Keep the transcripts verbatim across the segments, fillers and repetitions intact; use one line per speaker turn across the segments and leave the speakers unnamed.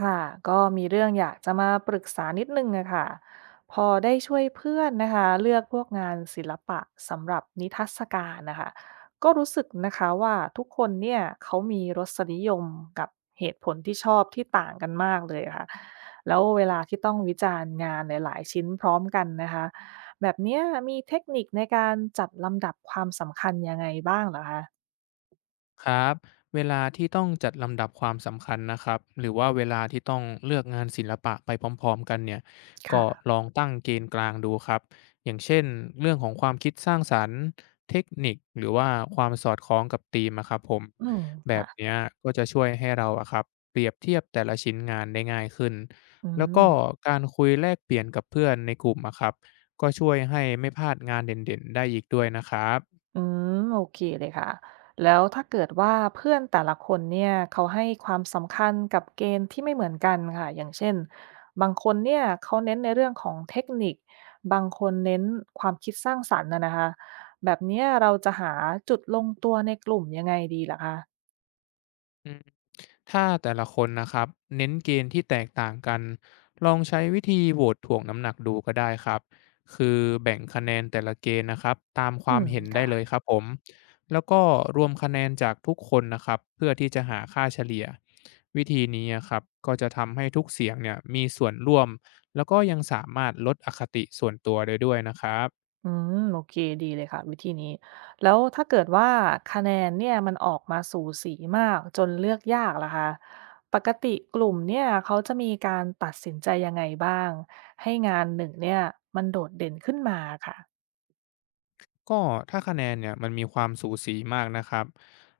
ค่ะก็มีเรื่องอยากจะมาปรึกษานิดนึงอะค่ะพอได้ช่วยเพื่อนนะคะเลือกพวกงานศิลปะสำหรับนิทรรศการนะคะก็รู้สึกนะคะว่าทุกคนเนี่ยเขามีรสนิยมกับเหตุผลที่ชอบที่ต่างกันมากเลยค่ะแล้วเวลาที่ต้องวิจารณ์งานหลายๆชิ้นพร้อมกันนะคะแบบเนี้ยมีเทคนิคในการจัดลำดับความสำคัญยังไงบ้างเหรอคะ
ครับเวลาที่ต้องจัดลำดับความสำคัญนะครับหรือว่าเวลาที่ต้องเลือกงานศิลปะไปพร้อมๆกันเนี่ยก็
ค่ะ
ลองตั้งเกณฑ์กลางดูครับอย่างเช่นเรื่องของความคิดสร้างสรรค์เทคนิคหรือว่าความสอดคล้องกับธีมอะครับผม
อืม
แบบ
ค่ะ
เนี้ยก็จะช่วยให้เราอะครับเปรียบเทียบแต่ละชิ้นงานได้ง่ายขึ้น
อื
แล้ว
ม
ก็การคุยแลกเปลี่ยนกับเพื่อนในกลุ่มอะครับก็ช่วยให้ไม่พลาดงานเด่นๆได้อีกด้วยนะครับ
อืมโอเคเลยค่ะแล้วถ้าเกิดว่าเพื่อนแต่ละคนเนี่ยเขาให้ความสำคัญกับเกณฑ์ที่ไม่เหมือนกันค่ะอย่างเช่นบางคนเนี่ยเขาเน้นในเรื่องของเทคนิคบางคนเน้นความคิดสร้างสรรค์นะนะคะแบบเนี้ยเราจะหาจุดลงตัวในกลุ่มยังไงดีล่ะคะ
อืมถ้าแต่ละคนนะครับเน้นเกณฑ์ที่แตกต่างกันลองใช้วิธีโหวตถ่วงน้ำหนักดูก็ได้ครับคือแบ่งคะแนนแต่ละเกณฑ์นะครับตามควา
อื
ม
ม
เห็นได้เล
ค่ะ
ยครับผมแล้วก็รวมคะแนนจากทุกคนนะครับเพื่อที่จะหาค่าเฉลี่ยวิธีนี้อะครับก็จะทำให้ทุกเสียงเนี่ยมีส่วนร่วมแล้วก็ยังสามารถลดอคติส่วนตัวได้ด้วยนะครับ
อืมโอเคดีเลยค่ะวิธีนี้แล้วถ้าเกิดว่าคะแนนเนี่ยมันออกมาสูสีมากจนเลือกยากล่ะคะปกติกลุ่มเนี่ยเขาจะมีการตัดสินใจยังไงบ้างให้งานหนึ่งเนี่ยมันโดดเด่นขึ้นมาค่ะ
ก็ถ้าคะแนนเนี่ยมันมีความสูสีมากนะครับ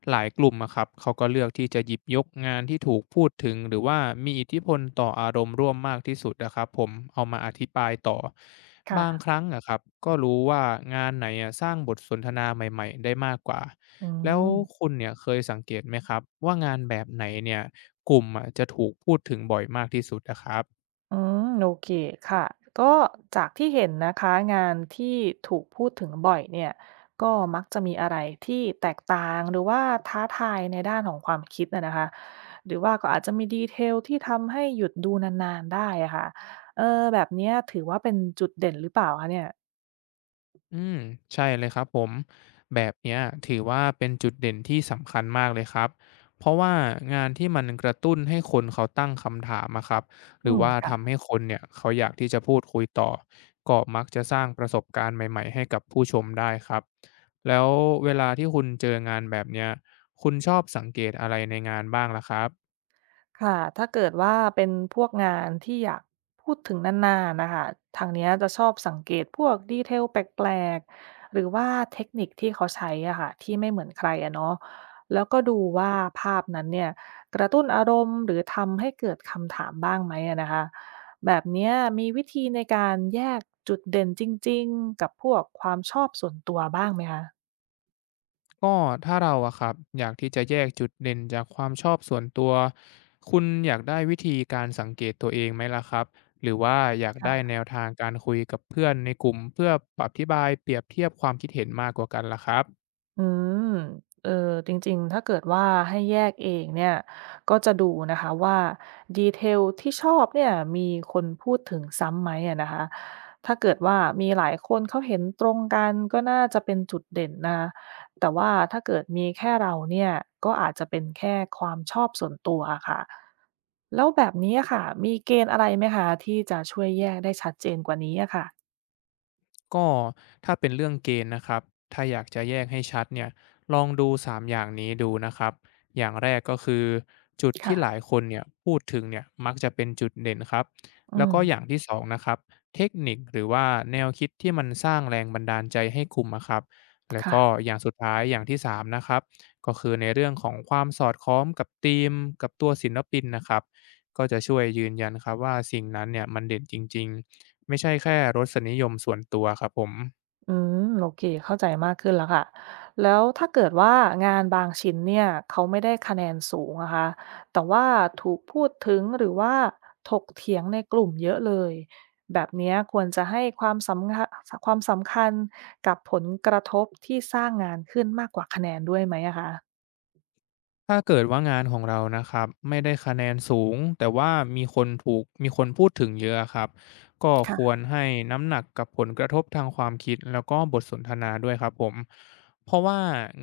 หลายกลุ่มอะครับเขาก็เลือกที่จะหยิบยกงานที่ถูกพูดถึงหรือว่ามีอิทธิพลต่ออารมณ์ร่วมมากที่สุดนะครับผมเอามาอธิบายต่อ
ค่ะ
บางครั้งอะครับก็รู้ว่างานไหนอะสร้างบทสนทนาใหม่ๆได้มากกว่า
อื
แล้ว
ม
คุณเนี่ยเคยสังเกตไหมครับว่างานแบบไหนเนี่ยกลุ่มอะจะถูกพูดถึงบ่อยมากที่สุดนะครับ
อืมโอเคค่ะก็จากที่เห็นนะคะงานที่ถูกพูดถึงบ่อยเนี่ยก็มักจะมีอะไรที่แตกต่างหรือว่าท้าทายในด้านของความคิดนะนะคะหรือว่าก็อาจจะมีดีเทลที่ทำให้หยุดดูนานๆได้อะค่ะเออแบบเนี้ยถือว่าเป็นจุดเด่นหรือเปล่าคะเนี่ย
อืมใช่เลยครับผมแบบเนี้ยถือว่าเป็นจุดเด่นที่สำคัญมากเลยครับเพราะว่างานที่มันกระตุ้นให้คนเขาตั้งคำถามอะครับห
อื
รือ
ม
ว่าทำ
ค่ะ
ให้คนเนี่ยเขาอยากที่จะพูดคุยต่อก็มักจะสร้างประสบการณ์ใหม่ๆให้กับผู้ชมได้ครับแล้วเวลาที่คุณเจองานแบบเนี้ยคุณชอบสังเกตอะไรในงานบ้างล่ะครับ
ค่ะ ถ้าเกิดว่าเป็นพวกงานที่อยากพูดถึงนานๆนะคะ ทางเนี้ยจะชอบสังเกตพวกดีเทลแปลกๆหรือว่าเทคนิคที่เขาใช้อะค่ะที่ไม่เหมือนใครอะเนาะแล้วก็ดูว่าภาพนั้นเนี่ยกระตุ้นอารมณ์หรือทำให้เกิดคำถามบ้างไหมอะนะคะ แบบเนี้ยมีวิธีในการแยกจุดเด่นจริงๆกับพวกความชอบส่วนตัวบ้างไหมคะ
ก็ถ้าเราอะครับอยากที่จะแยกจุดเด่นจากความชอบส่วนตัวคุณอยากได้วิธีการสังเกตตัวเองไหมล่ะครับหรือว่าอยากได้แนวทางการคุยกับเพื่อนในกลุ่มเพื่อปรับอธิบายเปรียบเทียบความคิดเห็นมากกว่ากันล่ะครับ
อืมเออจริงๆถ้าเกิดว่าให้แยกเองเนี่ยก็จะดูนะคะว่าดีเทลที่ชอบเนี่ยมีคนพูดถึงซ้ำไหมอะนะคะถ้าเกิดว่ามีหลายคนเขาเห็นตรงกันก็น่าจะเป็นจุดเด่นนะแต่ว่าถ้าเกิดมีแค่เราเนี่ยก็อาจจะเป็นแค่ความชอบส่วนตัวอะค่ะแล้วแบบนี้อะค่ะมีเกณฑ์อะไรไหมคะที่จะช่วยแยกได้ชัดเจนกว่านี้อะค่ะ
ก็ถ้าเป็นเรื่องเกณฑ์นะครับถ้าอยากจะแยกให้ชัดเนี่ยลองดูสามอย่างนี้ดูนะครับอย่างแรกก็คือจุดที่หลาย
ค่ะ
คนเนี่ยพูดถึงเนี่ยมักจะเป็นจุดเด่นครับ
อื
แล้ว
ม
ก็อย่างที่สองนะครับเทคนิคหรือว่าแนวคิดที่มันสร้างแรงบันดาลใจให้กลุ่มอะครับแล้วก็
ค่ะ
อย่างสุดท้ายอย่างที่สามนะครับก็คือในเรื่องของความสอดคล้องกับธีมกับตัวศิลปินนะครับก็จะช่วยยืนยันครับว่าสิ่งนั้นเนี่ยมันเด่นจริงๆ ไม่ใช่แค่รสนิยมส่วนตัวครับผม
อืมโอเคเข้าใจมากขึ้นแล้วค่ะแล้วถ้าเกิดว่างานบางชิ้นเนี่ยเขาไม่ได้คะแนนสูงนะคะแต่ว่าถูกพูดถึงหรือว่าถกเถียงในกลุ่มเยอะเลยแบบเนี้ยควรจะให้ความสำคัญความสำคัญกับผลกระทบที่สร้างงานขึ้นมากกว่าคะแนนด้วยไหมอะคะ
ถ้าเกิดว่างานของเรานะครับไม่ได้คะแนนสูงแต่ว่ามีคนถูกมีคนพูดถึงเยอะครับก็ควร
ค่ะ
ให้น้ำหนักกับผลกระทบทางความคิดแล้วก็บทสนทนาด้วยครับผมเพราะว่า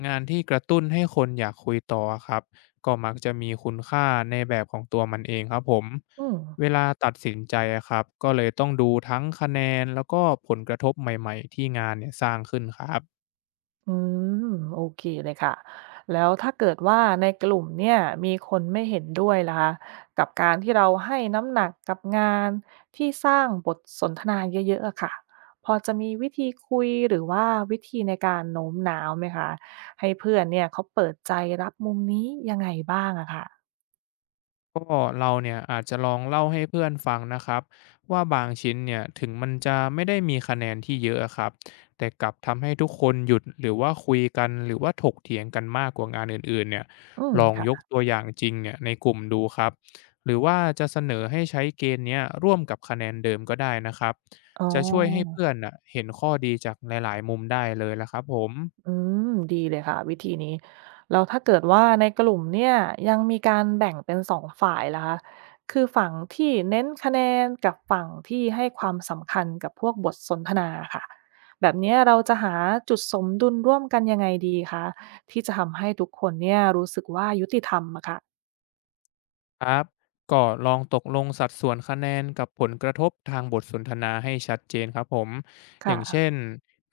งานที่กระตุ้นให้คนอยากคุยต่อครับก็มักจะมีคุณค่าในแบบของตัวมันเองครับผม
อืม
เวลาตัดสินใจอะครับก็เลยต้องดูทั้งคะแนนแล้วก็ผลกระทบใหม่ๆที่งานเนี่ยสร้างขึ้นครับ
อืมโอเคเลยค่ะแล้วถ้าเกิดว่าในกลุ่มเนี่ยมีคนไม่เห็นด้วยล่ะคะกับการที่เราให้น้ำหนักกับงานที่สร้างบทสนทนาเยอะๆอะค่ะพอจะมีวิธีคุยหรือว่าวิธีในการโน้มน้าวไหมคะให้เพื่อนเนี่ยเขาเปิดใจรับมุมนี้ยังไงบ้างอะค่ะ
ก็เราเนี่ยอาจจะลองเล่าให้เพื่อนฟังนะครับว่าบางชิ้นเนี่ยถึงมันจะไม่ได้มีคะแนนที่เยอะอะครับแต่กลับทำให้ทุกคนหยุดหรือว่าคุยกันหรือว่าถกเถียงกันมากกว่างานอื่นๆเนี่ย
อืม
ลองยก
ค่ะ
ตัวอย่างจริงเนี่ยในกลุ่มดูครับหรือว่าจะเสนอให้ใช้เกณฑ์เนี้ยร่วมกับคะแนนเดิมก็ได้นะครับ
อ๋
จะช่วยให้
อ
เพื่อนน่ะเห็นข้อดีจากหลายๆมุมได้เลยละครับผม
อืมดีเลยค่ะวิธีนี้แล้วถ้าเกิดว่าในกลุ่มเนี่ยยังมีการแบ่งเป็นสองฝ่ายล่ะคะคือฝั่งที่เน้นคะแนนกับฝั่งที่ให้ความสำคัญกับพวกบทสนทนาค่ะแบบเนี้ยเราจะหาจุดสมดุลร่วมกันยังไงดีคะที่จะทำให้ทุกคนเนี่ยรู้สึกว่ายุติธรรมอะค่ะ
ครับก็ลองตกลงสัดส่วนคะแนนกับผลกระทบทางบทสนทนาให้ชัดเจนครับผมอย่างเช่
ค่ะ
น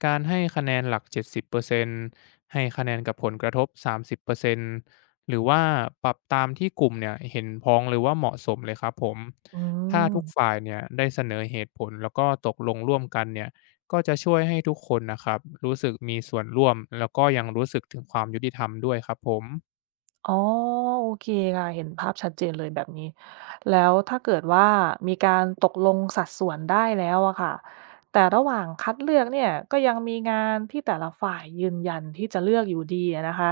การให้คะแนนหลักเจ็ดสิบเปอร์เซ็นต์ให้คะแนนกับผลกระทบสามสิบเปอร์เซ็นต์หรือว่าปรับตามที่กลุ่มเนี่ยเห็นพ้องหรือว่าเหมาะสมเลยครับผม
อื
ถ้าทุก
ม
ฝ่ายเนี่ยได้เสนอเหตุผลแล้วก็ตกลงร่วมกันเนี่ยก็จะช่วยให้ทุกคนนะครับรู้สึกมีส่วนร่วมแล้วก็ยังรู้สึกถึงความยุติธรรมด้วยครับผม
อ๋อโอเคค่ะเห็นภาพชัดเจนเลยแบบนี้แล้วถ้าเกิดว่ามีการตกลงสัดส่วนได้แล้วอะค่ะแต่ระหว่างคัดเลือกเนี่ยก็ยังมีงานที่แต่ละฝ่ายยืนยันที่จะเลือกอยู่ดีอะนะคะ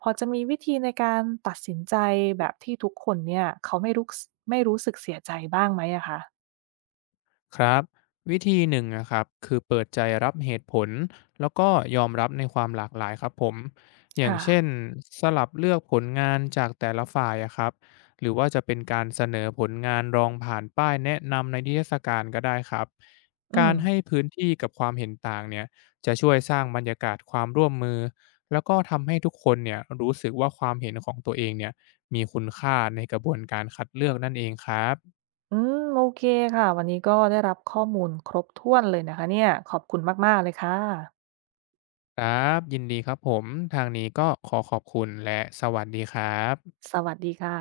พอจะมีวิธีในการตัดสินใจแบบที่ทุกคนเนี่ยเขาไม่รู้ไม่รู้สึกเสียใจบ้างไหมอะคะ
ครับวิธีหนึ่งนะครับคือเปิดใจรับเหตุผลแล้วก็ยอมรับในความหลากหลายครับผมอย่างเช่น
ค่ะ
สลับเลือกผลงานจากแต่ละฝ่ายอะครับหรือว่าจะเป็นการเสนอผลงานรองผ่านป้ายแนะนำในนิทรรศการก็ได้ครับ
อื
กา
ม
รให้พื้นที่กับความเห็นต่างเนี่ยจะช่วยสร้างบรรยากาศความร่วมมือแล้วก็ทำให้ทุกคนเนี่ยรู้สึกว่าความเห็นของตัวเองเนี่ยมีคุณค่าในกระบวนการคัดเลือกนั่นเองครับ
อืมโอเคค่ะวันนี้ก็ได้รับข้อมูลครบถ้วนเลยนะคะเนี่ยขอบคุณมากๆเลยค่ะ
ครับยินดีครับผมทางนี้ก็ขอขอบคุณและสวัสดีครับ
สวัสดีค่ะ